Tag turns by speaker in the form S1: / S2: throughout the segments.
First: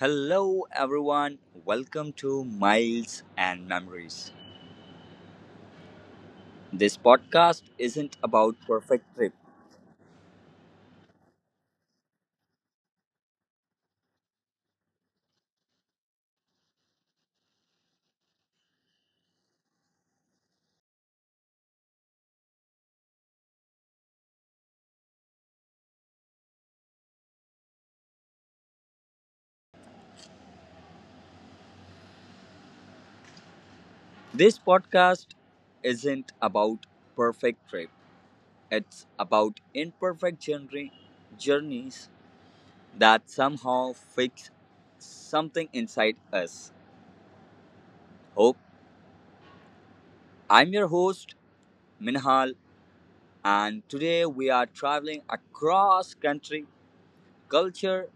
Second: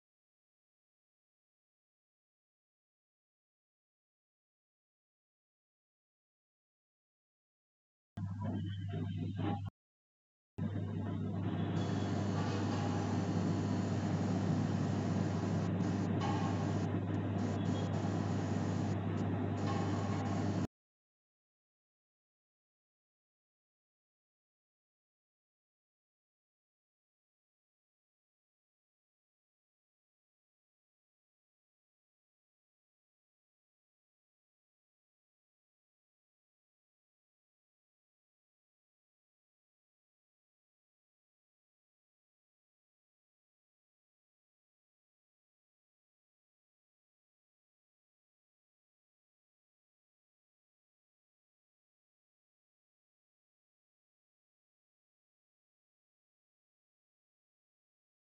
S1: Hello, everyone. Welcome to Miles and Memories. This podcast isn't about perfect trip. This podcast isn't about perfect trip. It's about imperfect journey, journeys that somehow fix something inside us. Hope I'm your host, Minhal, and today we are traveling across country, culture,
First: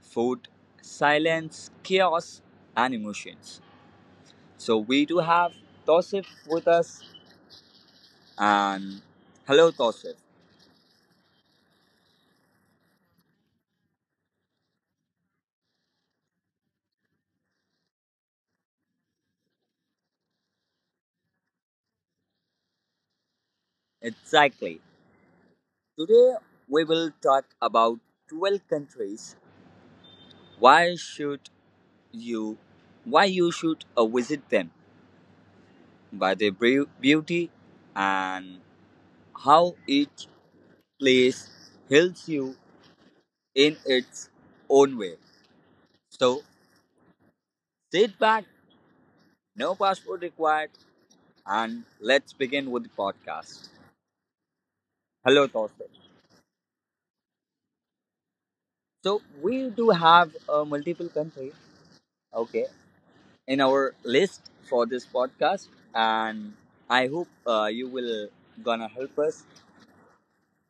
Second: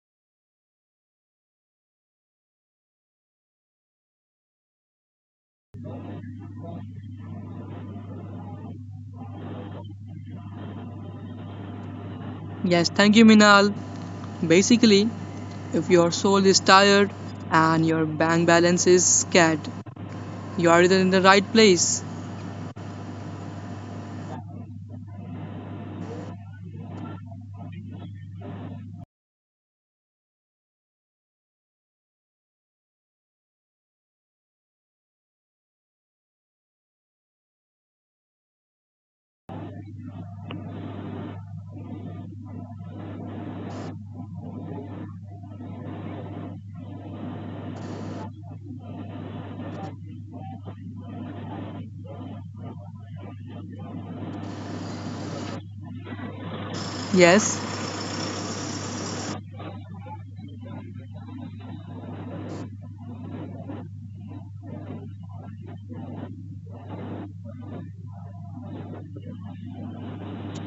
S1: food, silence, chaos, and emotions. So we do have Tosif with us. And hello, Tosif.
S2: Yes, thank you, Minal. Basically, if your soul is tired and your bank balance is scared, you are in the right place.
S1: Exactly. Today we will talk about 12 countries. Why should you, why you should visit them? By their beauty and how each place helps you in its own way. So sit back, no passport required, and let's begin with the podcast. Hello, Tosif.
S2: Yes,
S1: So we do have multiple countries, okay, in our list for this podcast, and I hope you will gonna help us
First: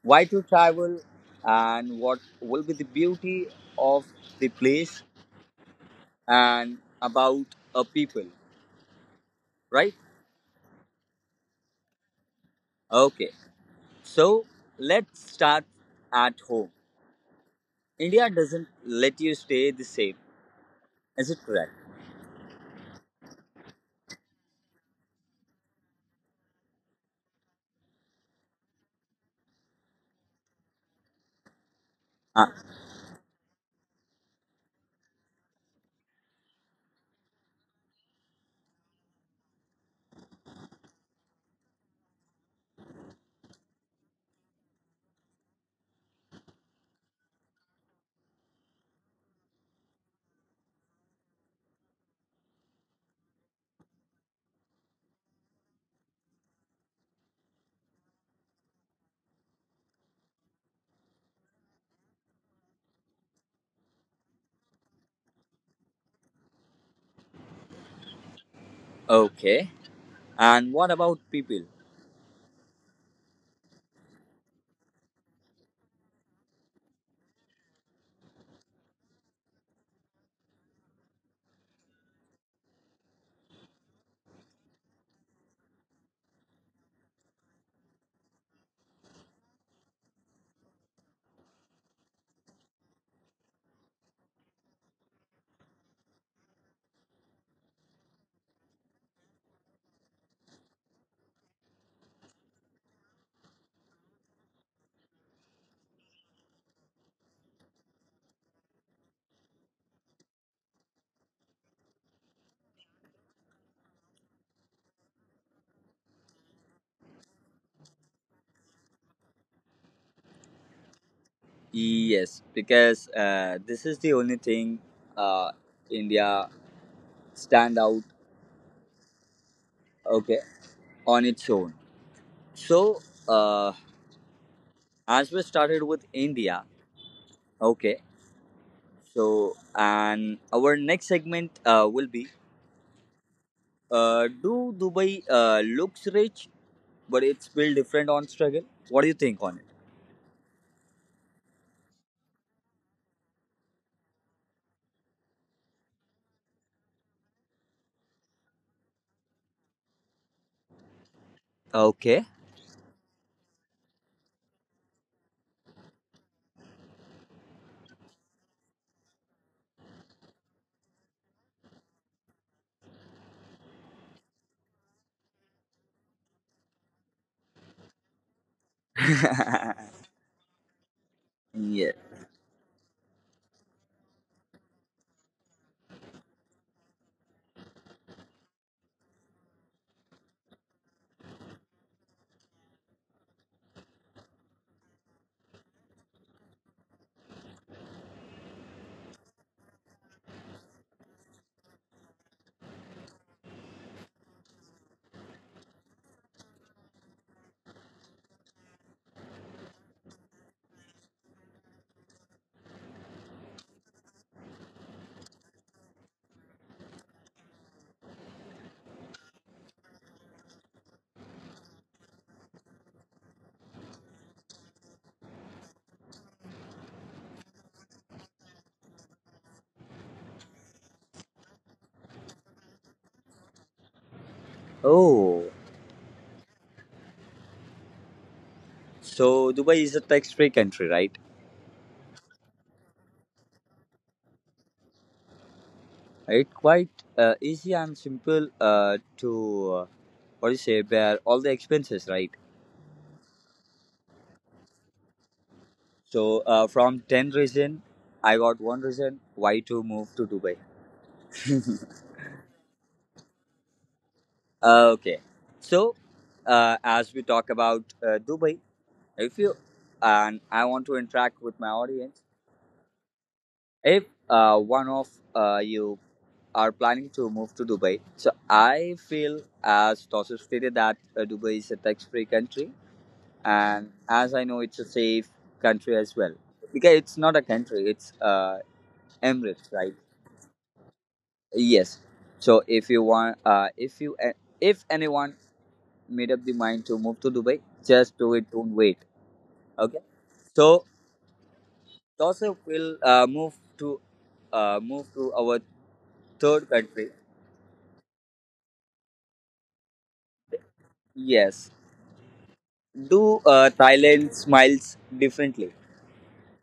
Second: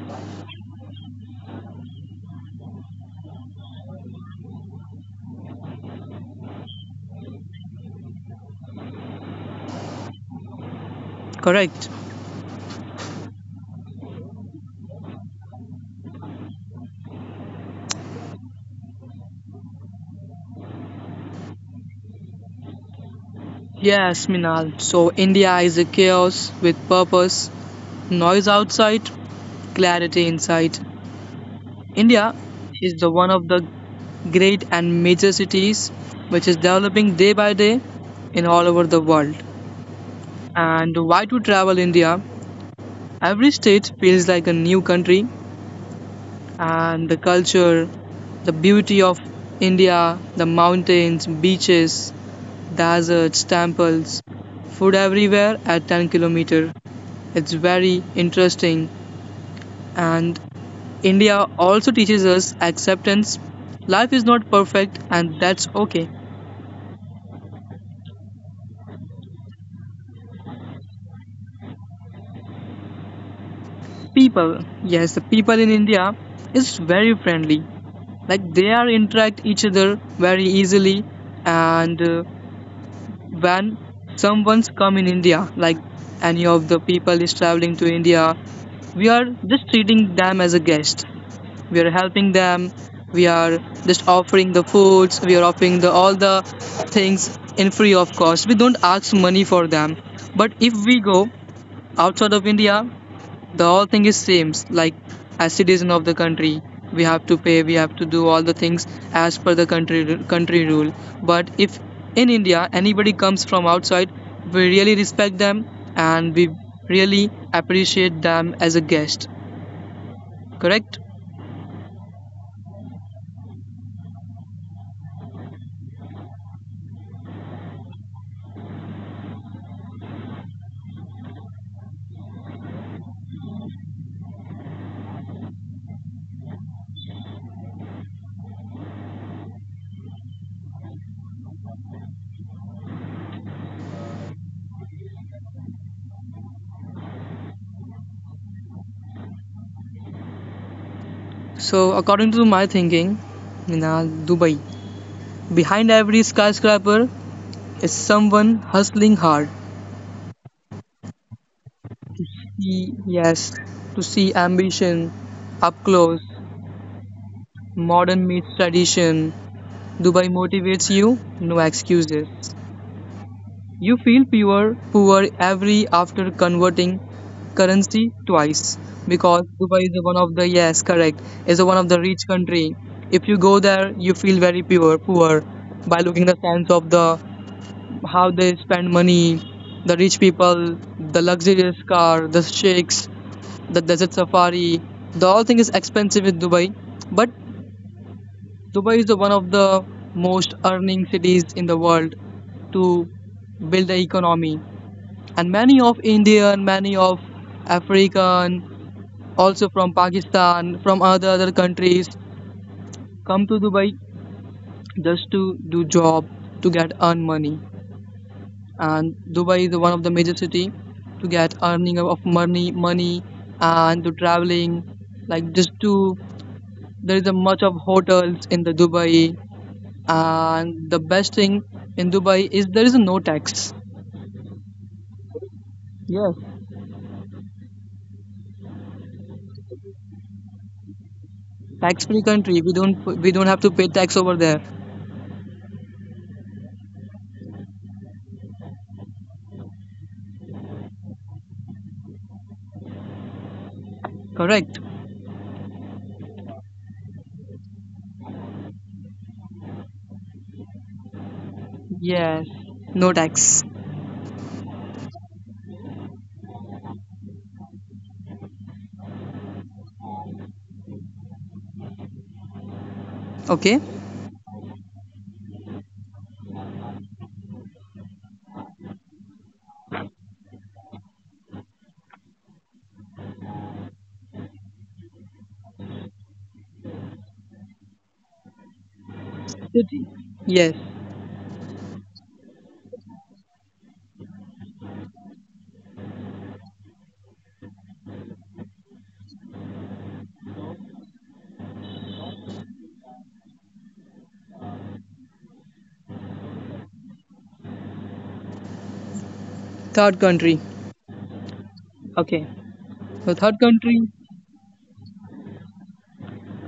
S1: why to travel and what will be the beauty of the place and about a people, right?
S2: correct.
S1: Okay, so let's start at home. India doesn't let you stay the same, is it correct?
S2: Yes, Minal. So, India is a chaos with purpose, noise outside, clarity inside. India
S1: Ah,
S2: is the one of the great and major cities which is developing day by day in all over the world. And why to travel India? Every state feels like a new country and the culture, the beauty of India, the mountains, beaches, deserts, temples, food everywhere at 10 kilometer. It's very interesting and India also teaches us acceptance. Life is not perfect and that's okay.
S1: okay, and what about people?
S2: People, yes, the people in India is very friendly like they are interact each other very easily, and when someone's come in India, like any of the people is traveling to India, we are just treating them as a guest. We are helping them. We are just offering the foods. We are offering the all the things in free of cost. We don't ask money for them. But if we go outside of India, the whole thing is same, like as citizen of the country, we have to pay, we have to do all the things as per the country rule. But if in India anybody comes from outside, we really respect them and we really appreciate them as a guest. Correct?
S1: Yes, because this is the only thing, uh, India stand out, okay, on its own. So uh, as we started with India, okay. So and our next segment will be do Dubai looks rich but it's built different on struggle. What do you think on it?
S2: So according to my thinking, in Dubai, behind every skyscraper is someone hustling hard.
S1: Okay.
S2: see- Yes, to see ambition up close, modern meets tradition, Dubai motivates you, no excuses. You feel pure, poor every after converting currency twice because Dubai is one of the, yes, correct, is one of
S1: Yeah.
S2: the rich country. If you go there, you feel very pure, poor by looking the sense of the how they spend money, the rich people, the luxurious car, the sheikhs, the desert safari. The whole thing is expensive in Dubai, but Dubai is the one of the most earning cities in the world to build the economy. And many of Indian, many of African, also from Pakistan, from other countries, come to Dubai just to do job, to get earn money. And Dubai is the one of the major city to get earning of money, and to traveling. Like just to there is a much of hotels in the Dubai. And the best thing in Dubai is there is no tax.
S1: Oh,
S2: Yes,
S1: so Dubai is a tax-free country, right?
S2: tax-free country. We don't have to pay tax over there.
S1: It's quite easy and simple to what do you say bear all the expenses, right?
S2: Correct?
S1: So from 10 reason, I got one reason why to move to Dubai.
S2: Yes. No tax.
S1: Okay, so as we talk about Dubai, if you and I want to interact with my audience,
S2: Okay.
S1: if one of you are planning to move to Dubai, so I feel as Tosu stated that Dubai is a tax-free country, and as I know, it's a safe country as well. Because it's not a country; it's Emirates, right?
S2: City. Yes.
S1: Yes. So if you want, if anyone made up the mind to move to Dubai, just do it. Don't wait. Okay. So Joseph will move to our third country.
S2: Third country.
S1: Yes.
S2: Okay. So
S1: Do
S2: third country.
S1: Thailand smiles differently?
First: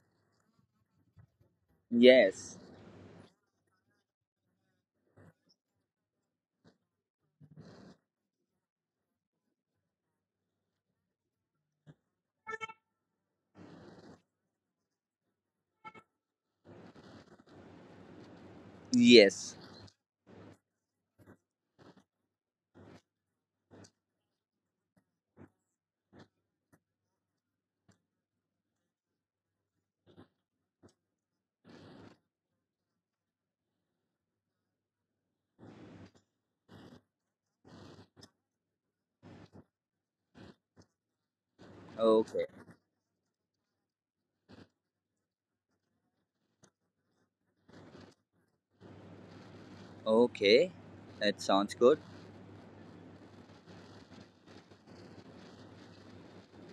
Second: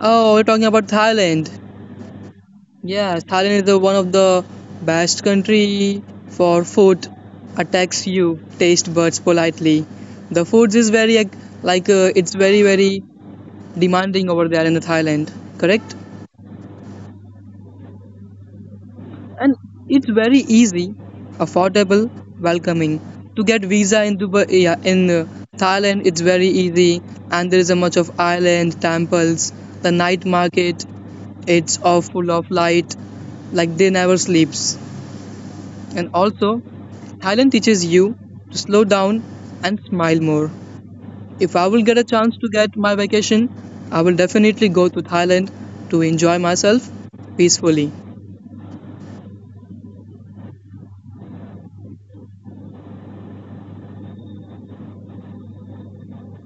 S2: Oh, we're talking about Thailand.
S1: Yes.
S2: Yes, Thailand is the one of the best country for food. Attacks you taste buds politely. The foods is very like, it's very demanding over there in the Thailand, correct?
S1: Yes.
S2: And it's very easy, affordable, welcoming. To get visa in Dubai, yeah, in Thailand, it's very easy, and there is a much of island, temples, the night market. It's all full of light, like they never sleeps. And also, Thailand teaches you to slow down and smile more. If I will get a
S1: Okay.
S2: chance to get my vacation, I will definitely go to Thailand to enjoy myself peacefully.
S1: Okay. That sounds good.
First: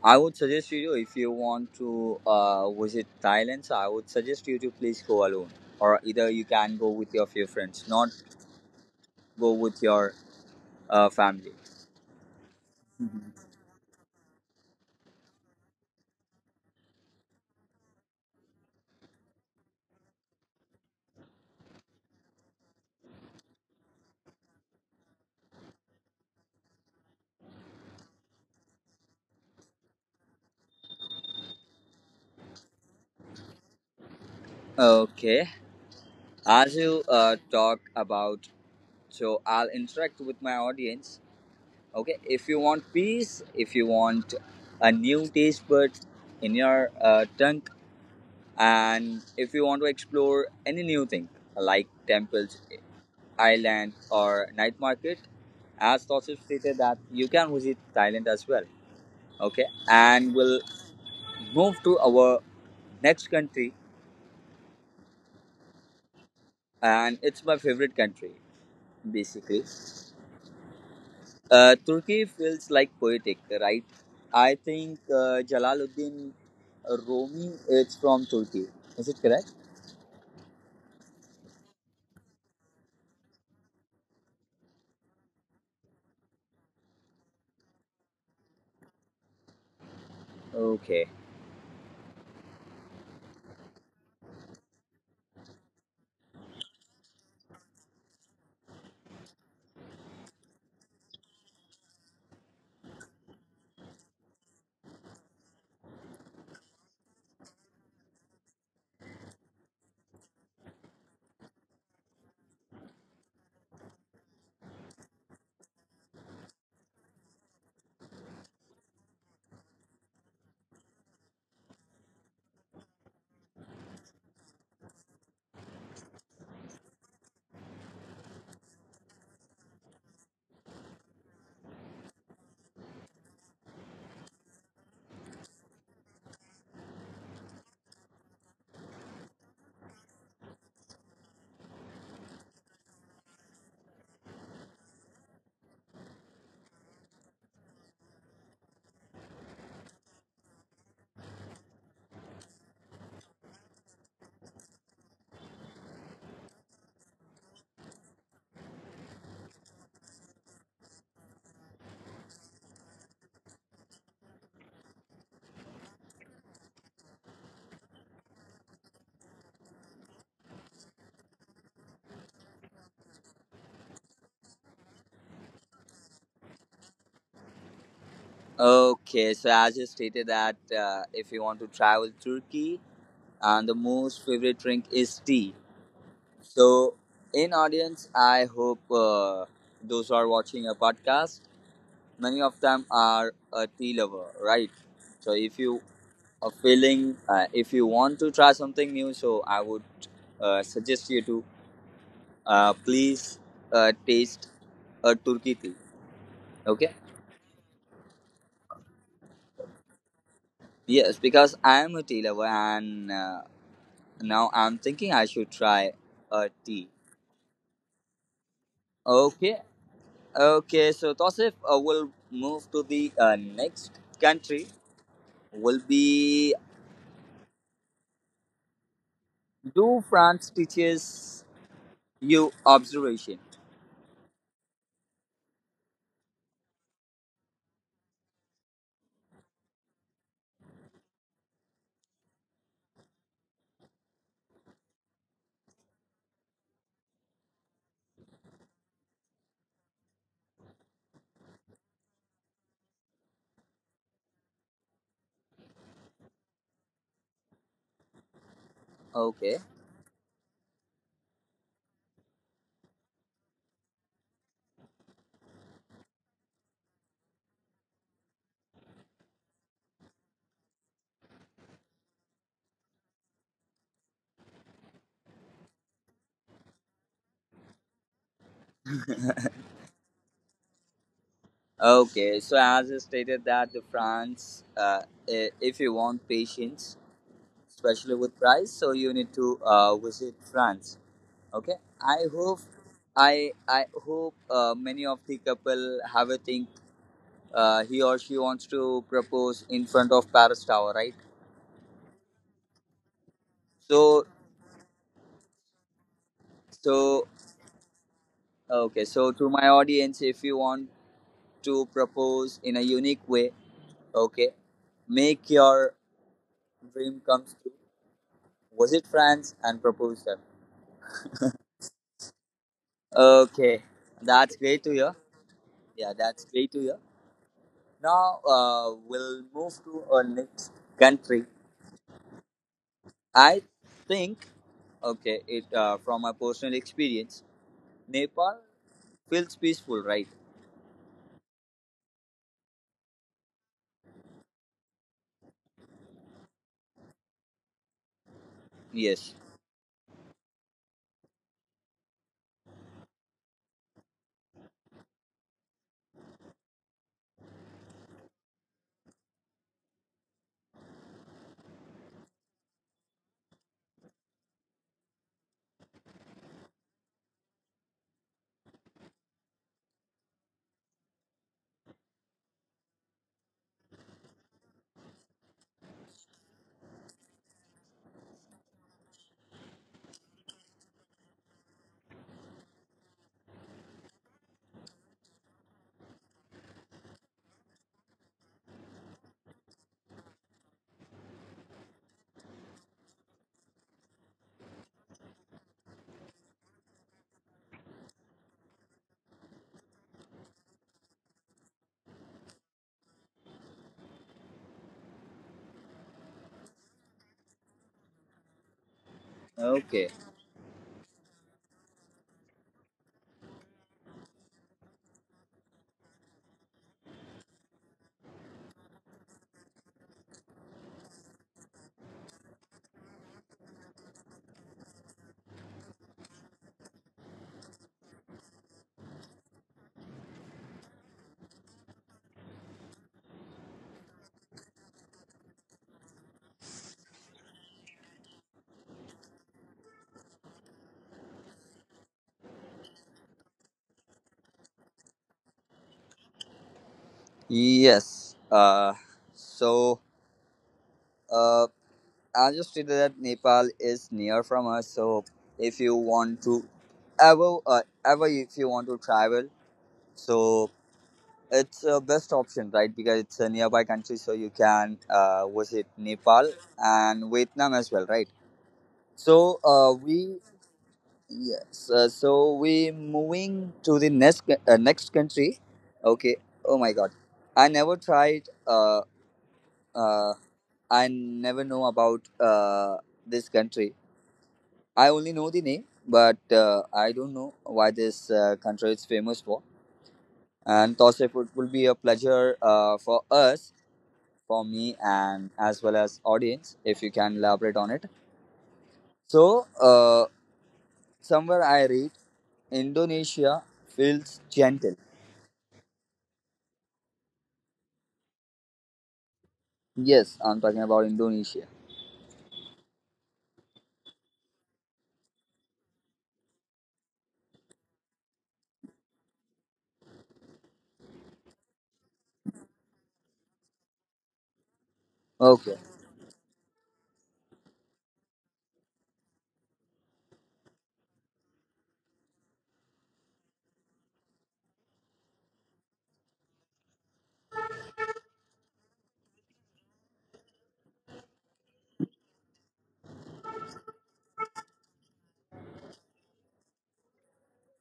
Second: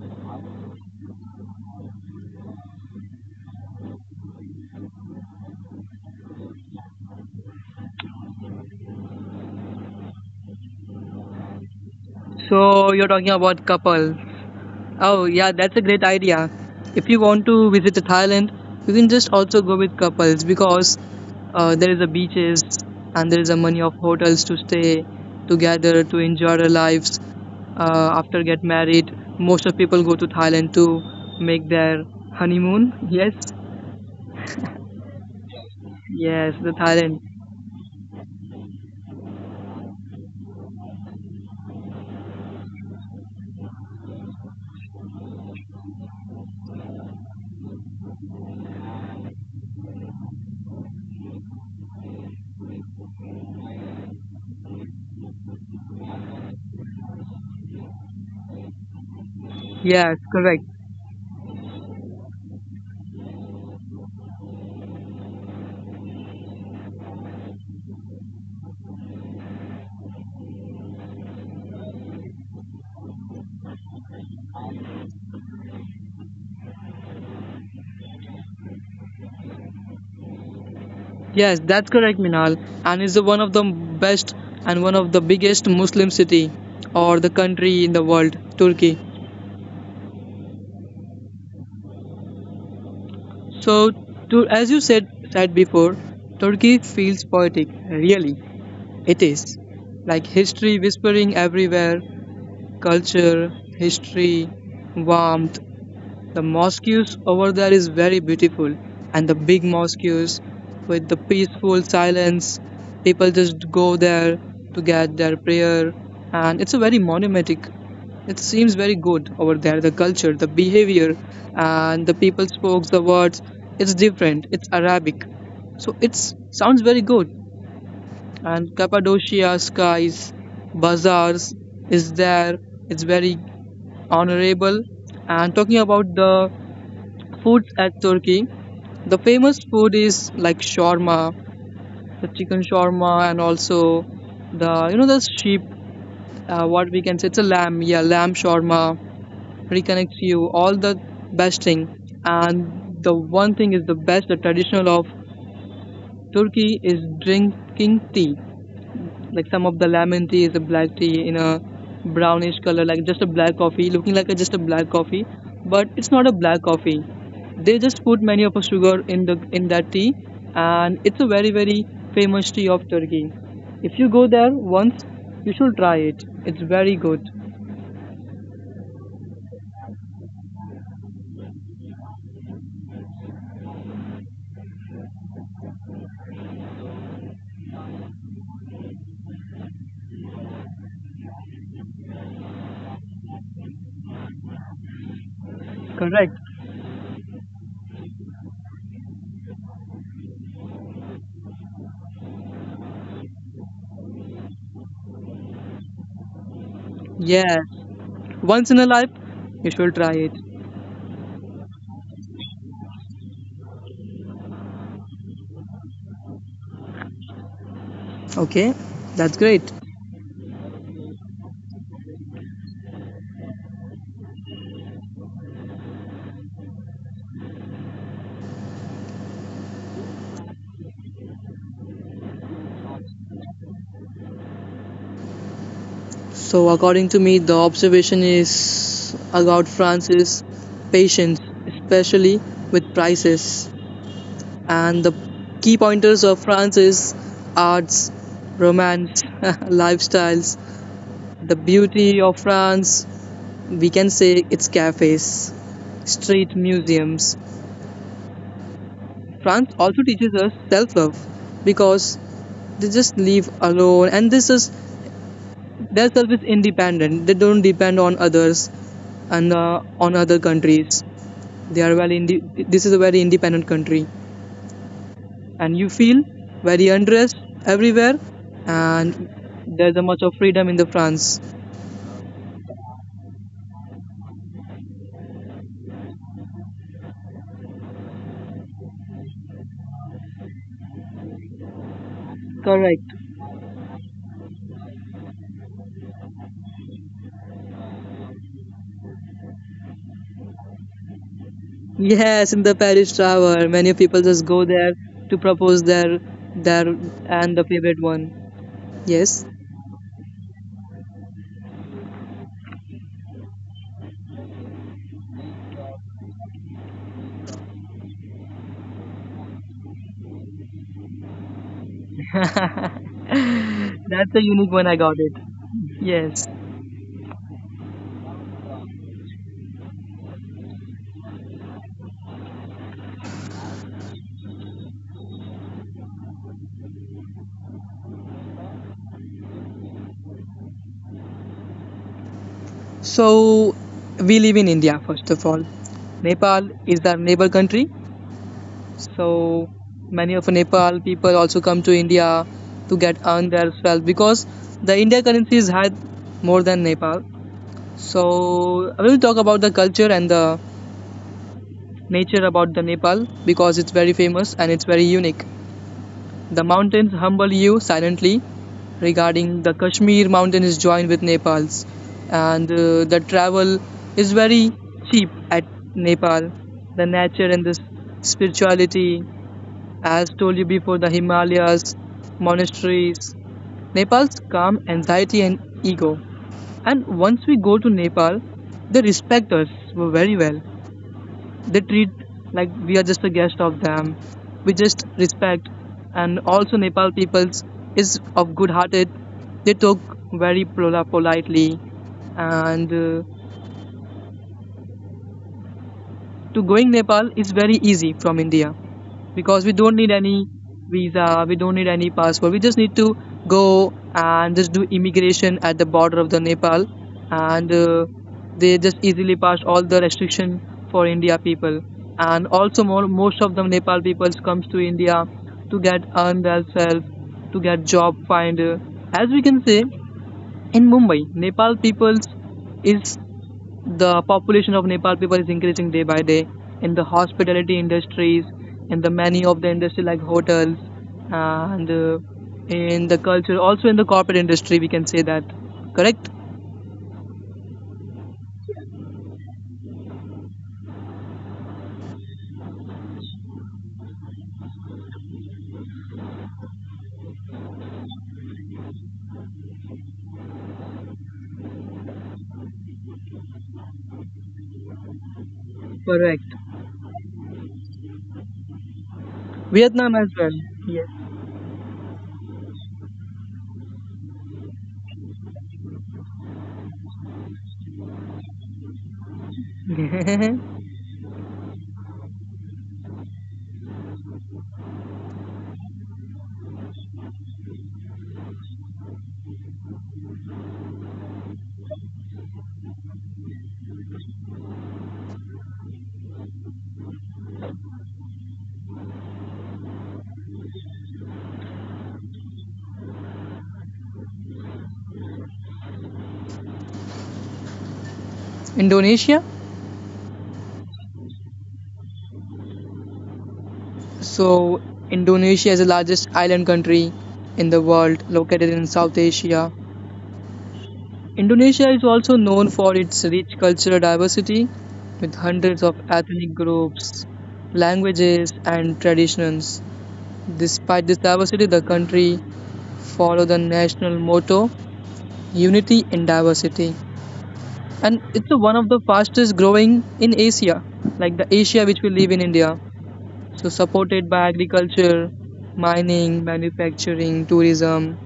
S1: I would suggest you if you want to visit Thailand, so I would suggest you to please go alone, or either you can go with your few friends, not go with your family.
S2: So you're talking
S1: Mhm.
S2: about couple. Oh yeah, that's a great idea. If you want to visit to Thailand, you can just also go with couples because there is a beaches and there is a money of hotels to stay together to enjoy their lives. After get married, most of people go to Thailand to make their honeymoon. Yes,
S1: Okay,
S2: yes, the
S1: as
S2: Thailand.
S1: you talk about, so I'll interact with my audience. Okay, if you want peace, if you want a new taste bud in your tongue, and if you want to explore any new thing like temples Thailand or night market. As Tosif stated that you can visit Thailand as well. Okay,
S2: Yes,
S1: and
S2: correct.
S1: we'll move to our next country, and it's my favorite country basically. Turkey feels like poetic, right? I think Jalaluddin Rumi is from Turkey. Is it correct?
S2: Yes, that's correct, Minal, and is one of the best and one of the biggest Muslim city or the country in the world, Turkey.
S1: Okay.
S2: So, to, as you said before, Turkey feels poetic. Really, it is like history whispering everywhere, culture, history, warmth. The mosques over there is very beautiful, and the big mosques with the peaceful silence. People just go there to get their prayer, and it's a very monumentic. It seems very good over there. The culture, the behavior, and the people spoke the words. It's different. It's Arabic, so it sounds very good. And Cappadocia skies, bazaars is there. It's very honorable. And talking about the foods at Turkey. The famous food is like shawarma, the chicken shawarma, and also the you know the sheep. What we can say, it's a lamb. Yeah, lamb shawarma reconnects you. All the best thing. And the one thing is the best. The traditional of Turkey is drinking tea, like some of the lemon tea is a black tea in a brownish color, like just a black coffee, looking like a, just a black coffee, but it's not a black coffee. They just put many of a sugar in the in that tea, and it's a very very famous tea of Turkey. If you go there once, you should try it. It's very good.
S1: Okay, so as you stated that if you want to travel Turkey, and the most favorite drink is tea. So, in audience, I hope those who are watching a podcast, many of them are a tea lover, right? So, if you
S2: Correct.
S1: are feeling, if you want to try something new, so I would suggest you to please taste a Turkey tea. Okay?
S2: Yeah, once in a life you should try it.
S1: Yes, because I am a tea lover, and now I'm thinking I should try a tea.
S2: Okay, that's great.
S1: Okay, okay. So, Tosif, we'll move to the next country will be do France teaches you observation?
S2: So, according to me, the observation is about France is patience, especially with prices. And the key pointers of France is arts, romance, lifestyles, the beauty of France. We can say its cafes, street museums. France
S1: Okay.
S2: also teaches us self love because they just live alone and this is they're self-independent. They don't depend on others and on other countries. They are well. This is a very independent country, and you feel very undressed everywhere, and there's a much of freedom in the France.
S1: Okay. So as I stated that the France, if you want patience, especially with price, so you need to visit France. Okay. I hope
S2: Correct.
S1: I I hope uh, many of the couple have a think. He or she wants to propose in front of Paris Tower, right?
S2: Yes, in the Paris Tower, many people just go
S1: So
S2: there to propose their and the
S1: so
S2: favorite one. Yes,
S1: okay. So to my audience, if you want to propose in a unique way. Okay, make your dream come true. Visit France and propose them. Okay,
S2: that's a unique one.
S1: that's
S2: I got
S1: great to
S2: it.
S1: hear.
S2: Yes.
S1: Yeah, that's great to hear. Now we'll move to our next country. I think, okay, it from my personal experience, Nepal feels peaceful, right?
S2: So we live in India, first of all. Nepal is our neighbor country.
S1: Yes.
S2: So many of Nepal people also come to India to get earn their wealth because the India currency is high more than Nepal. So I will talk about the culture and the nature about the Nepal because it's very famous and it's very unique. The mountains humble you silently regarding the Kashmir mountain is joined with Nepal's, and the travel is very cheap at Nepal. The nature and the spirituality, as told you before, the Himalayas, monasteries, Nepal's calm anxiety and ego. And once we go to Nepal, they respect us very well. They treat like we are just a guest of them. We just respect, and also Nepal peoples is of good hearted. They talk very politely, and to going Nepal is very easy from India because we don't need any
S1: Okay.
S2: visa, we don't need any passport. We just need to go and just do immigration at the border of the Nepal, and they just easily pass all the restriction for India people. And also, more most of the Nepal people comes to India to get earn themselves, to get job find. As we can say, in Mumbai, Nepal peoples is the population of Nepal people is increasing day by day in the hospitality industries, in the many of the industry like hotels, and in the culture, also in the corporate industry, we can say that. Correct?
S1: Yes. So uh, I just stated that Nepal is near from us, so if you want to ever, ever if you want to travel, so it's a best option, right? Because it's a nearby country, so you can visit
S2: Correct.
S1: Nepal and Vietnam as well, right? So
S2: Vietnam as well.
S1: so we moving to the next next country. Okay. Oh my God, I never tried.
S2: Yes.
S1: Uh, I never know about this country. I only know the name, but I don't know why this country is famous for. And thus, it will be a pleasure for us, for me, and as well as audience, if you can elaborate on it. So, somewhere I read Indonesia feels gentle.
S2: Indonesia.
S1: Yes, I'm talking about Indonesia.
S2: So, Indonesia is the largest island country in the world, located in South Asia. Indonesia is also known for its rich cultural diversity, with hundreds of
S1: Okay.
S2: ethnic groups, languages, and traditions. Despite this diversity, the country follows the national motto Unity in Diversity. And it's one of the fastest growing in Asia, like the Asia which we live in India. So, supported by agriculture, mining, manufacturing, tourism,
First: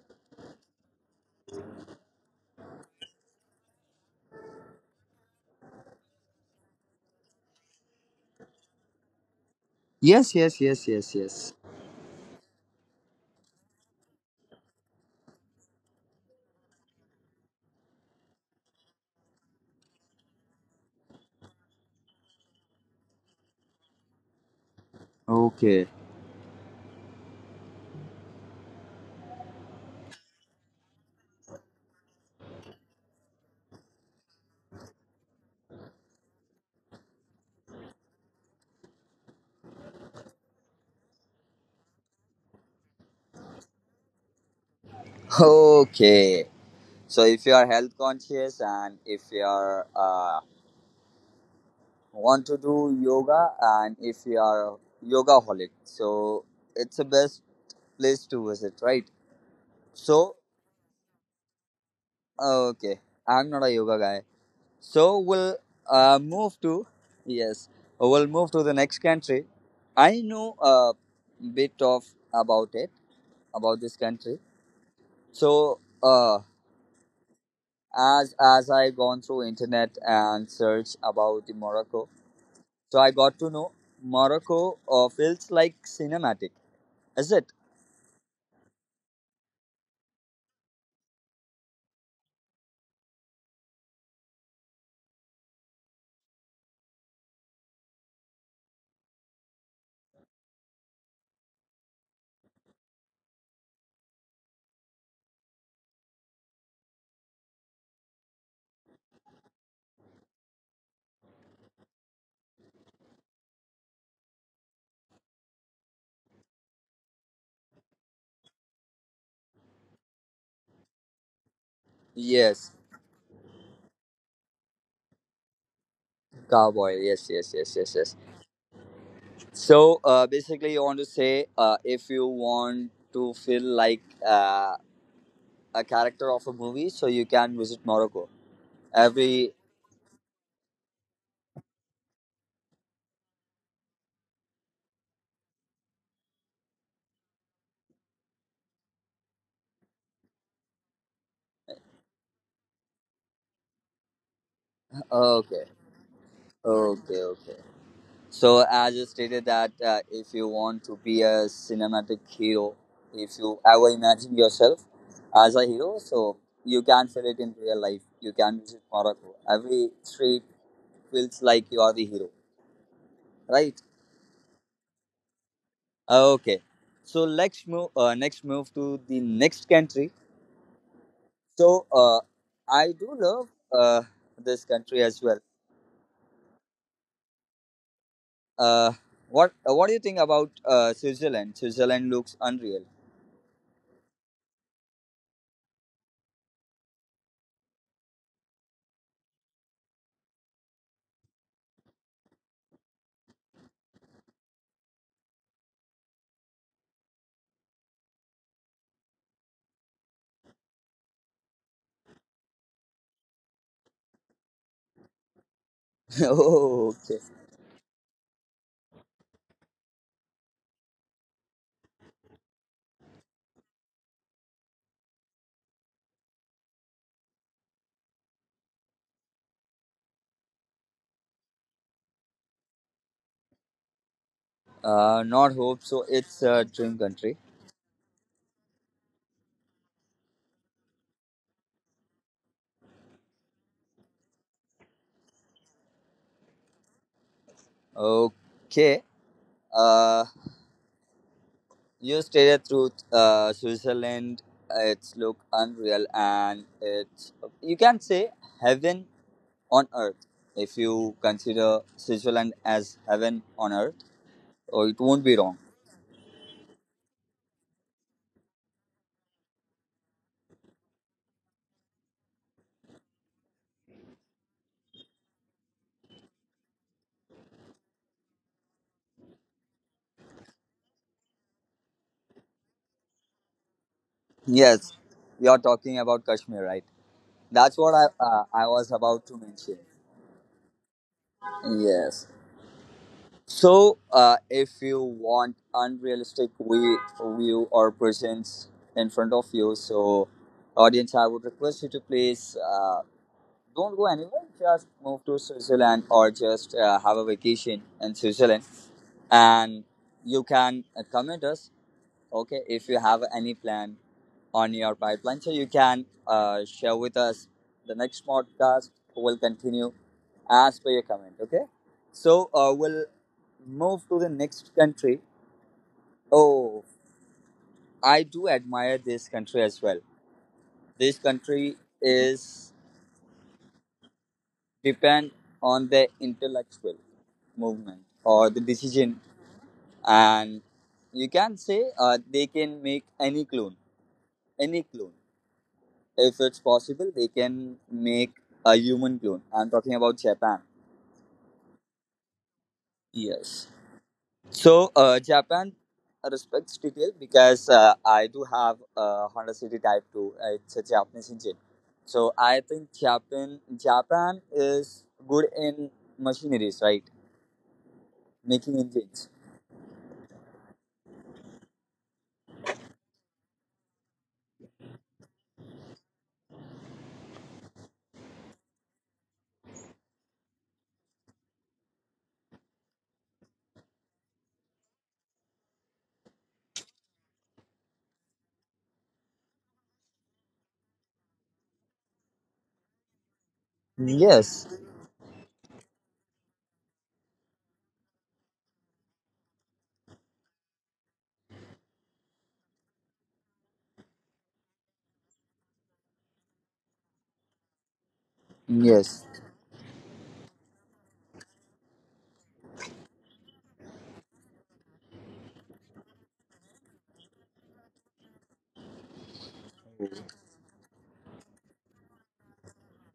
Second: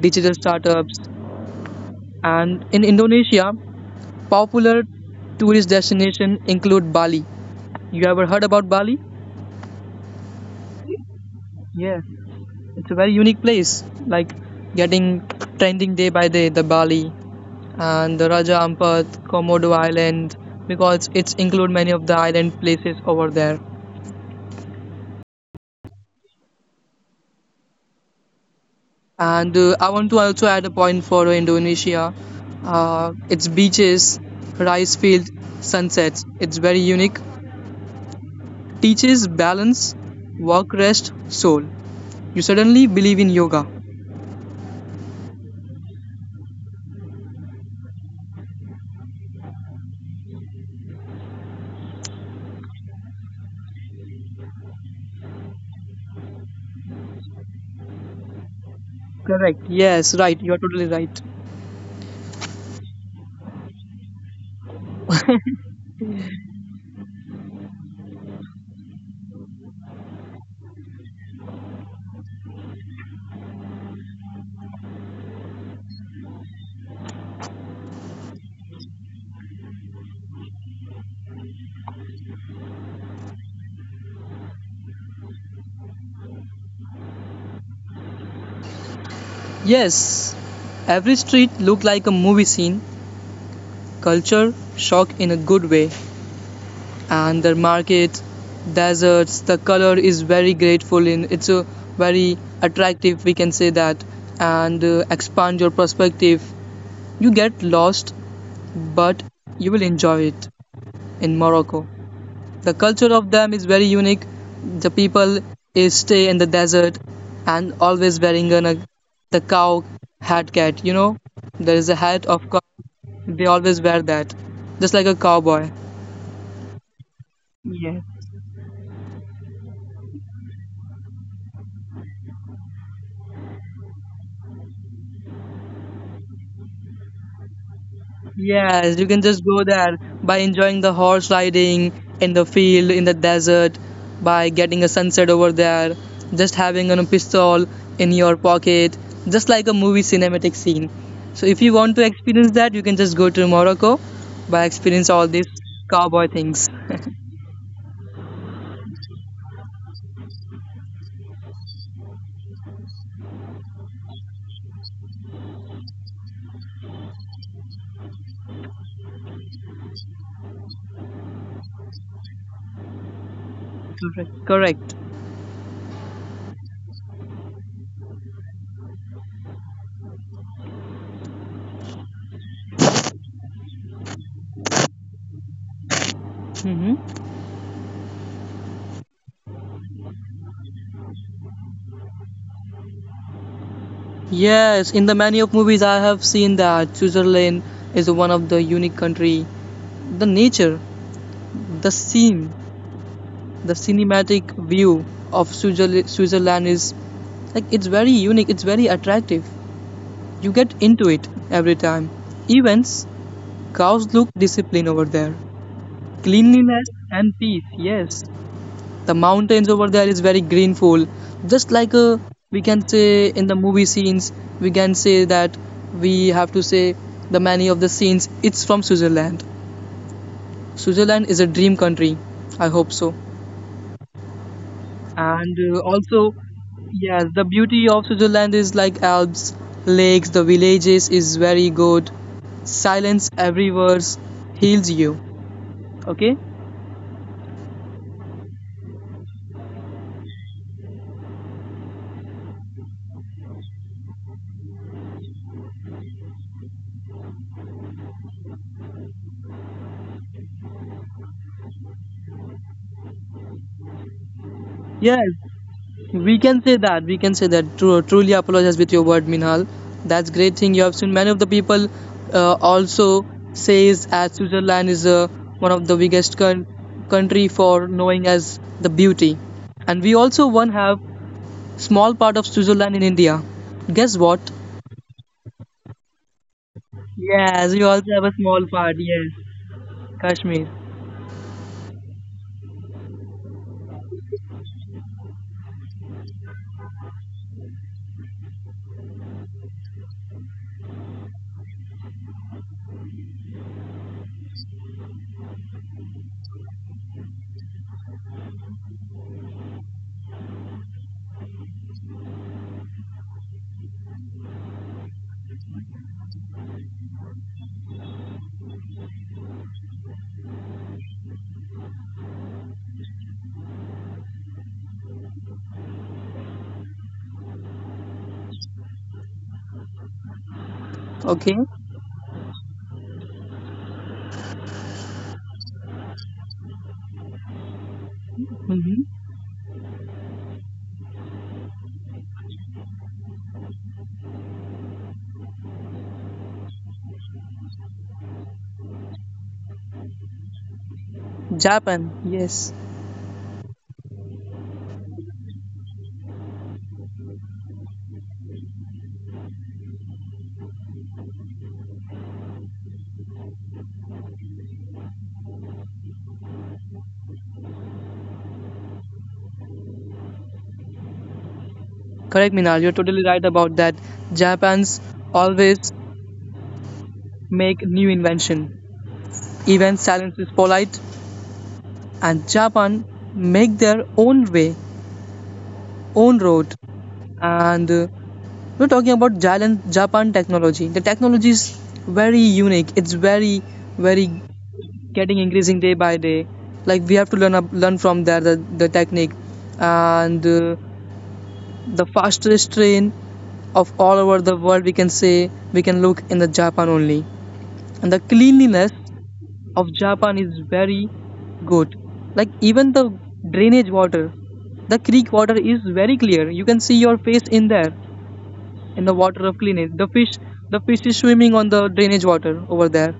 S2: digital startups. And in Indonesia, popular tourist destinations include Bali. You ever heard about Bali?
S1: Yes, yes, yes, yes, yes.
S2: Yeah, it's a very unique place. Like getting trending day by day, the Bali and the Raja Ampat, Komodo Island, because it's include many of the island places over there.
S1: Okay.
S2: And I want to also add a point for Indonesia. Its beaches, rice field, sunsets. It's very unique. Teaches balance, work, rest, soul. You suddenly believe in yoga.
S1: Okay. So if you are health conscious, and if you are want to do yoga, and if you are a yoga holic, so it's the best place to visit, right?
S2: Correct. Yes,
S1: So
S2: right. You're totally right.
S1: okay, I'm not a yoga guy, so we'll move to yes we'll move to the next country. I know a bit of about it about this country. So as I gone through internet and search about the Morocco, so I got to know Morocco feels like cinematic. Is it?
S2: Yes, every street looked like a movie scene. Culture shock in a good way, and the market, deserts. The color is very grateful in. It's a very attractive. We can say that, and expand your perspective. You get lost, but you will enjoy it in Morocco. The culture of them is very unique. The people is stay in the desert and always wearing the cow hat cat. You know, there is a hat of cow.
S1: Yes,
S2: They always wear that, just like a cowboy.
S1: cowboy. Yes, yes, yes, yes, yes.
S2: Yes.
S1: So basically, you want to say if you want to feel like a character of a movie, so you can visit Morocco.
S2: Yes, you can just
S1: Every
S2: go there by enjoying the horse riding in the field, in the desert, by getting a sunset over there, just having a pistol in your pocket, just like a movie cinematic scene. So if you want to experience that, you can just go to Morocco by experience all these
S1: Okay,
S2: cowboy things.
S1: okay, okay. So as you stated that if you want to be a cinematic hero, if you ever imagine yourself as a hero, so you can feel it in real life. You can visit Morocco. Every street feels like you are the hero, right?
S2: Correct. Correct.
S1: Okay, so let's move. Next, move to the next country. So I do love this country as well.
S2: hmm
S1: Uh, What do you think about Switzerland? Switzerland looks unreal.
S2: Yes, in the many of movies I have seen that Switzerland is one of the unique country. The nature, the scene, the cinematic view of Switzerland is like it's very unique, it's very attractive. You get into it every time. Events, cows look disciplined over there. Cleanliness
S1: Oh, okay.
S2: and peace, yes. The mountains over there is very greenful. Just like a, we can say in the movie scenes, we can say that we have to say the many of the scenes, it's from Switzerland. Switzerland is a dream country. I hope so.
S1: Not
S2: And
S1: hope. So
S2: also,
S1: it's a dream
S2: yes,
S1: country.
S2: the beauty of Switzerland is like Alps, lakes, the villages is very good. Silence everywhere heals you. Okay?
S1: Okay. Uh, you stated through Switzerland. It's look unreal, and it's, you can say, heaven on earth. If you consider Switzerland as heaven on earth, or it
S2: Yes,
S1: won't be wrong.
S2: we can say that. We can say that. True, truly apologize with your word, Minhal. That's great thing you have seen. Many of the people also says as Switzerland is one of the biggest country for knowing as the beauty. And we also one have small part of Switzerland in India. Guess what?
S1: Yes, you're talking about Kashmir, right?
S2: Yes,
S1: That's
S2: we
S1: what
S2: also
S1: I
S2: have a small part.
S1: was about
S2: Yes,
S1: to mention.
S2: Kashmir.
S1: Yes. So, if you want unrealistic view or presence in front of you, so audience, I would request you to please don't go anywhere. Just move to Switzerland, or just have a vacation in Switzerland, and you can comment us. Okay, if you have any plan on your pipeline, so you can share with us. The next podcast will continue as per your comment. Okay, so we'll move to the next country. Oh, I do admire this country as well. This
S2: Okay.
S1: country is depend on the intellectual movement or the
S2: hmm
S1: decision, and you can say they can make any clone, any clone. If it's possible, they can make a human clone. I'm talking about Japan.
S2: Japan. Yes.
S1: Yes. So Japan respects detail because I do have a Honda City Type 2. It's a Japanese engine, so I think Japan is good in machineries, right? Making engines.
S2: Correct, Minal. You're totally right about that. Japan's always make new invention. Even silence is polite, and Japan make their own way, own road. And we're talking about Japan technology. The technology is very unique. It's very, very
S1: Yes.
S2: getting increasing day by day. Like we have to learn up, learn from there the technique and the fastest train of all over the world we can say we can look in the Japan only. And the cleanliness
S1: Yes.
S2: of Japan is very good. Like even the drainage water, the creek water is very clear. You can see your face in there in the water of cleanliness. The fish is swimming on the drainage water over there.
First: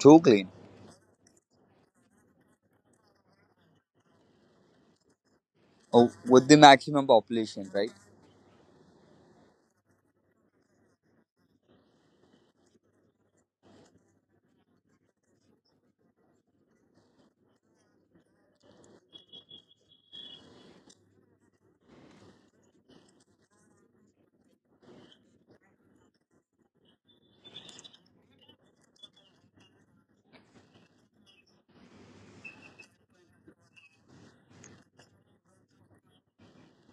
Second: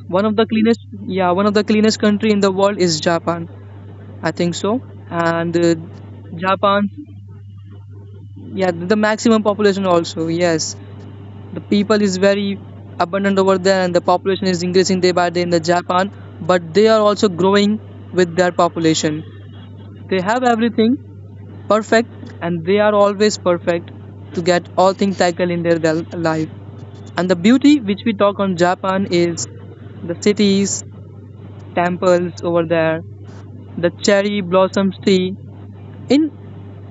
S1: Too
S2: One of the
S1: clean.
S2: cleanest, yeah, one of the cleanest country in the world is Japan. I think so. And
S1: Oh, with the
S2: Japan,
S1: maximum population, right?
S2: yeah, the maximum population also, yes. The people is very abundant over there and the population is increasing day by day in the Japan, but they are also growing with their population. They have everything perfect and they are always perfect to get all things tackled in their life. And the beauty which we talk on Japan is the cities, temples over there, the cherry blossoms tree. In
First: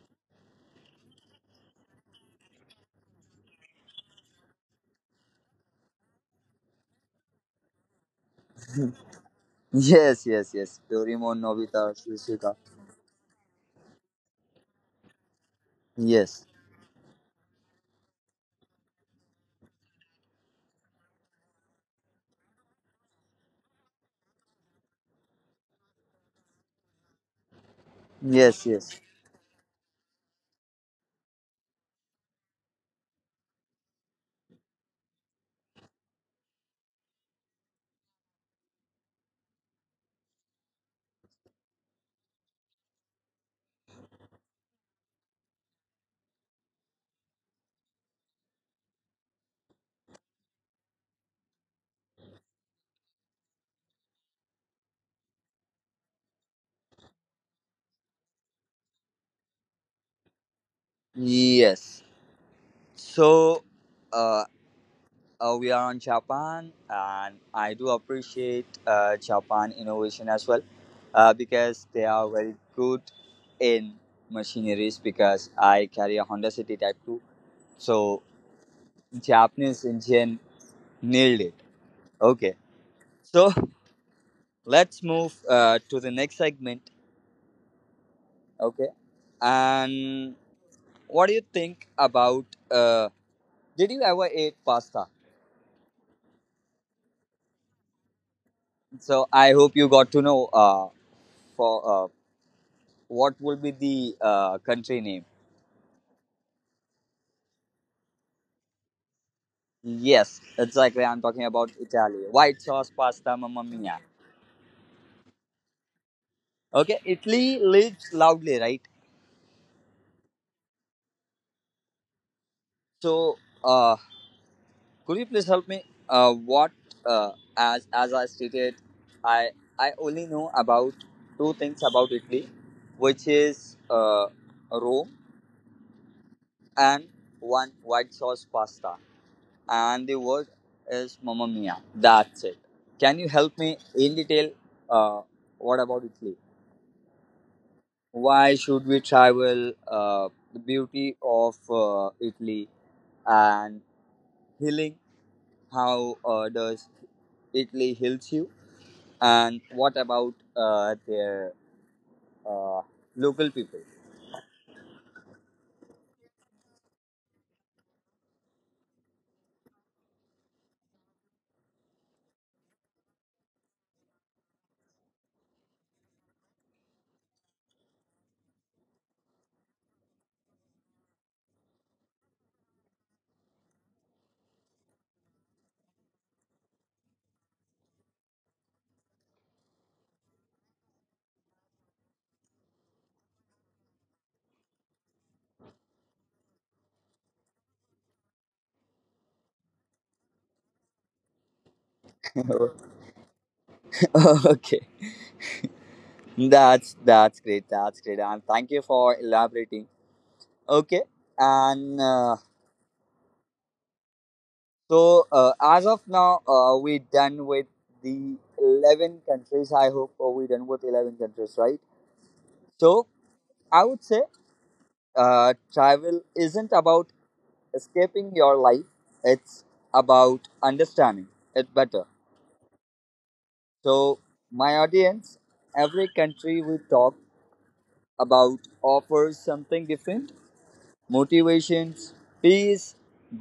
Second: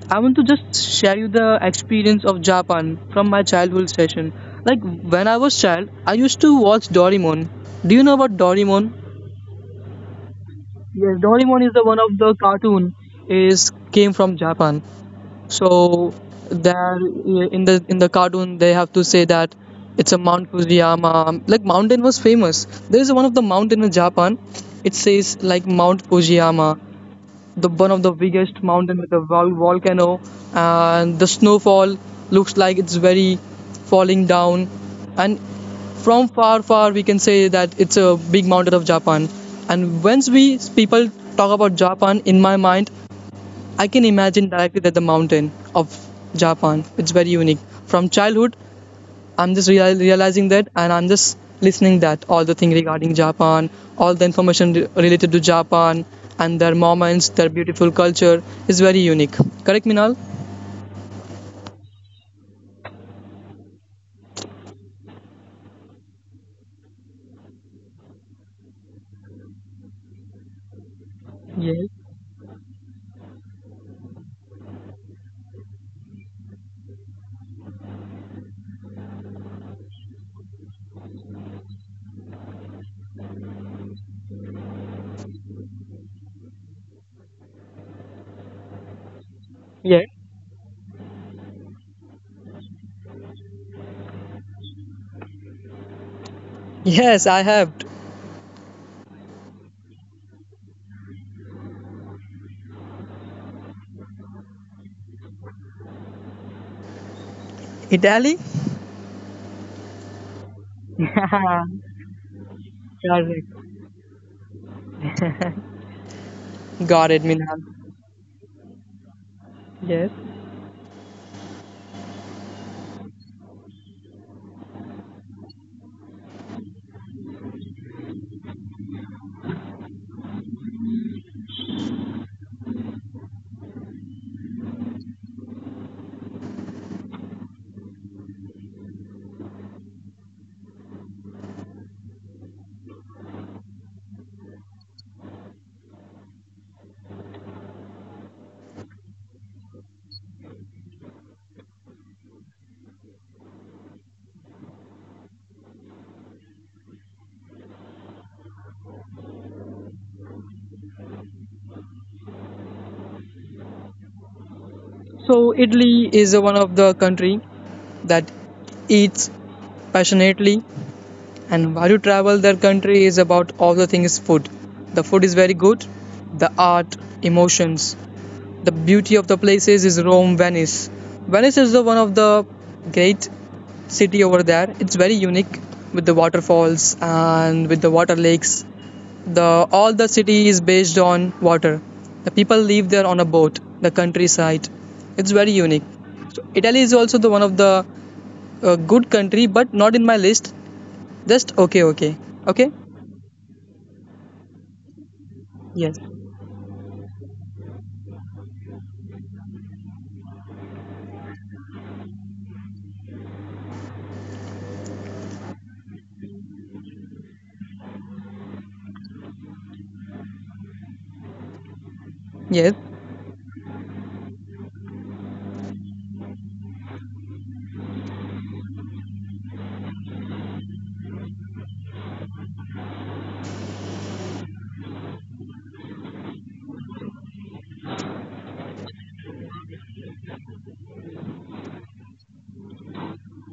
S2: I want to just share you the experience of Japan from my childhood session. Like when I was child, I used to watch Doraemon. Do you know about Doraemon?
S1: Yes. Yes. Yes.
S2: Yes,
S1: Doraemon,
S2: Doraemon is the
S1: Nobita,
S2: one of the
S1: Shizuka.
S2: cartoon is came from Japan. So
S1: Yes.
S2: there in the cartoon they have to say that it's a Mount Fujiyama. Like mountain was famous. There is one of the mountain in Japan. It says like Mount Fujiyama the one of the biggest
S1: Yes.
S2: mountain
S1: Yes.
S2: with a volcano and the snowfall looks like it's very falling down and from far we can say that it's a big mountain of japan and once we people talk about japan in my mind I can imagine directly that the mountain of japan it's very unique from childhood I'm just realizing that, and I'm just listening that all the thing regarding Japan, all the information related to Japan and their moments, their beautiful culture is very unique. Correct, Minal?
S1: Yes. So uh, we are on Japan, and I do appreciate Japan innovation as well,
S2: Yes.
S1: because they are very good in machineries. Because I carry a Honda City Type 2, so Japanese engine nailed it. Okay, so let's move to the next segment. Okay,
S2: Yes.
S1: and what do you think about? Did you ever eat pasta?
S2: Yes, I have.
S1: So I hope you got to know. For what will be the country name?
S2: Italy?
S1: Yes, exactly. I'm talking about Italy. White sauce pasta,
S2: Correct.
S1: mamma mia. Okay,
S2: Got it, Minal.
S1: Italy lives loudly, right?
S2: Yes.
S1: So, uh, could you please help me? What as I stated, I I only know about two things about Italy, which is Rome and one white sauce pasta, and the word is Mamma Mia. That's it. Can you help me in detail? Uh, what about Italy? Why should we travel? The beauty of Italy and healing. How does Italy heals you? And what about their uh, local people?
S2: So Italy is one of the country that eats passionately. And while you travel, their country is about all the things food. The food is very good, the art, emotions. The beauty of the places is Rome, Venice. Venice is the one of the great city over there. It's very unique with the waterfalls and with the water lakes. The all the city is based on water. The people live there on a boat, the countryside. It's very unique. So Italy is also the one of the good country, but not in my list. Just okay, okay. Okay?
S1: Okay,
S2: Yes.
S1: that's great. That's great, and thank you for elaborating. Okay, and. So as of now, we done with the 11 countries. I hope we done with 11 countries, right?
S2: Yes.
S1: So I would say travel isn't about escaping your life. It's about understanding it better. So my audience, every country we talk about offers something different: motivations, peace,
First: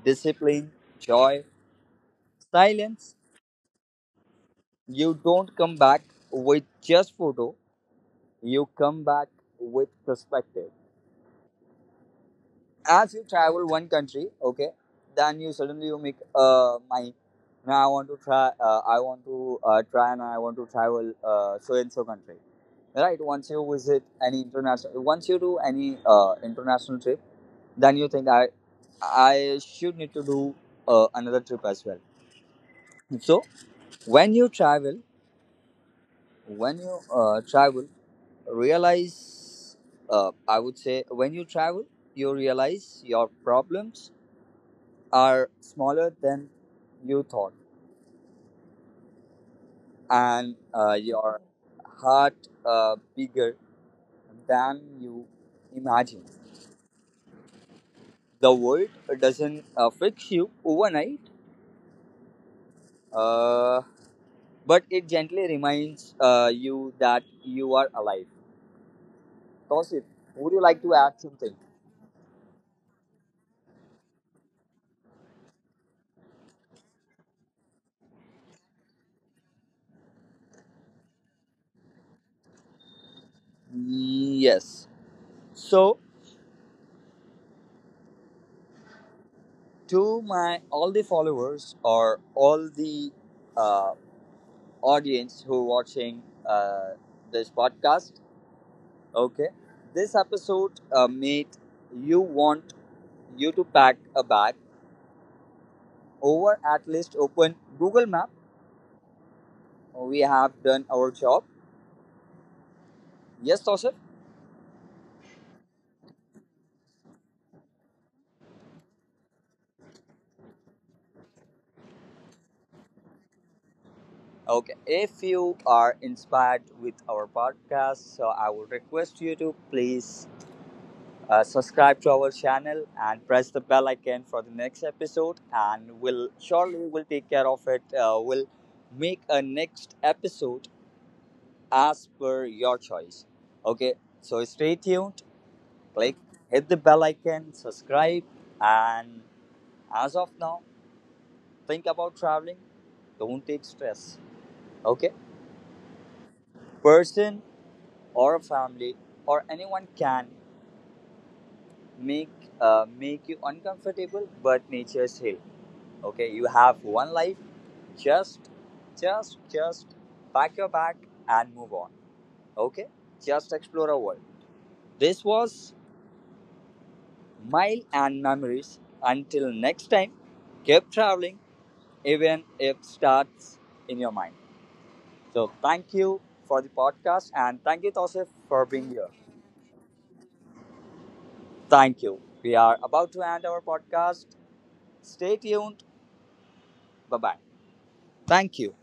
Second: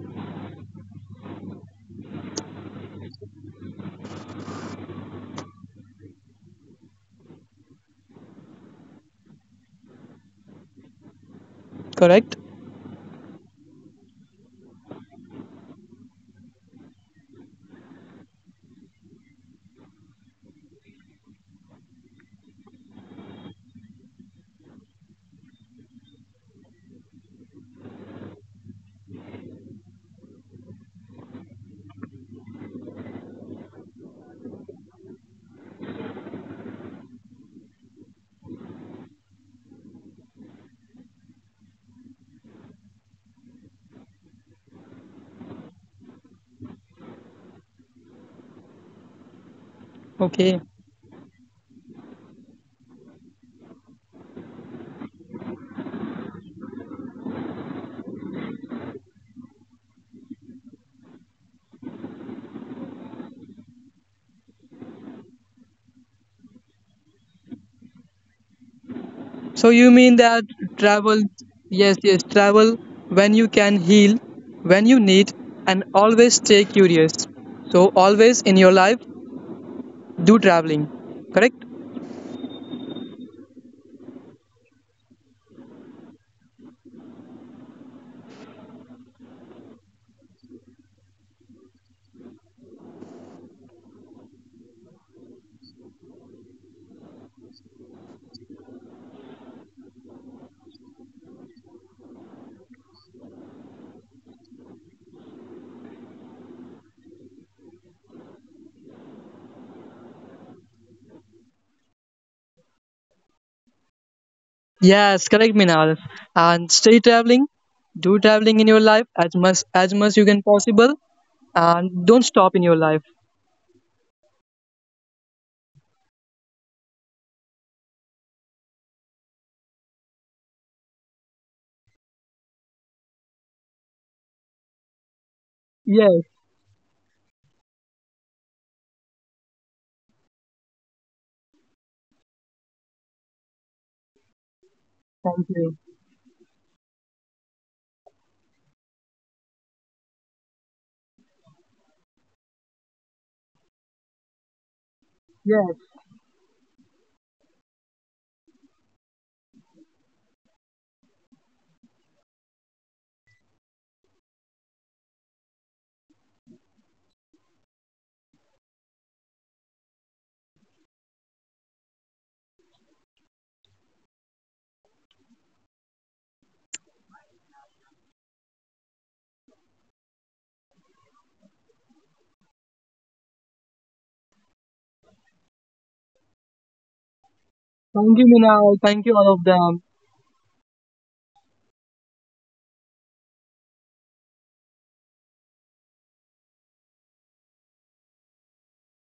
S1: discipline, joy, silence. You don't come back with just photo. You come back with perspective.
S2: Correct.
S1: As you travel one country, okay, then you suddenly you make my. Now I want to try. I want to try, and I want to travel so and so country, right? Once you visit any international, once you do any international trip, then you think I should need to do another trip as well. So when you travel, when you travel realize, I would say, when you travel you realize your problems are smaller than you thought, and
S2: Okay.
S1: your heart bigger than you imagine. The world doesn't fix you overnight, uh, but it gently reminds you that you are alive.
S2: So you
S1: Tosif,
S2: mean that
S1: would you like to
S2: travel,
S1: add something?
S2: yes, yes, travel when you can heal, when you need, and always stay curious. So always in your life, do traveling. Correct?
S1: Yes, so to my all the followers or all the uh, audience who watching this podcast, okay, this episode made you want you to pack a bag over at least open Google map. We have done our job. Yes, Tosif?
S2: Yes, correct, Minal. And stay traveling. Do traveling in your life as much you can possible, and don't stop in your life.
S1: Okay, if you are inspired with our podcast, so I would request you to please subscribe to our channel and press the bell icon for the next episode, and
S2: Yes,
S1: we'll surely will take care of it. We'll make a next episode as per your choice. Okay, so stay tuned.
S2: thank you.
S1: Click, hit the bell icon, subscribe, and as of now, think about traveling. Don't take stress. Okay,
S2: Yes,
S1: person or a family or anyone can make make you uncomfortable, but nature's heal. Okay, you have one life. Just just just pack your bag and move on. Okay, just explore a world. This was Mile and Memories. Until next time, keep traveling, even if starts in your mind. So thank you for the podcast, and thank you,
S2: thank you,
S1: Tosif,
S2: Minal.
S1: for
S2: Thank
S1: being
S2: you,
S1: here.
S2: all of them.
S1: Thank you. We are about to end our podcast. Stay tuned. Bye bye. Thank you.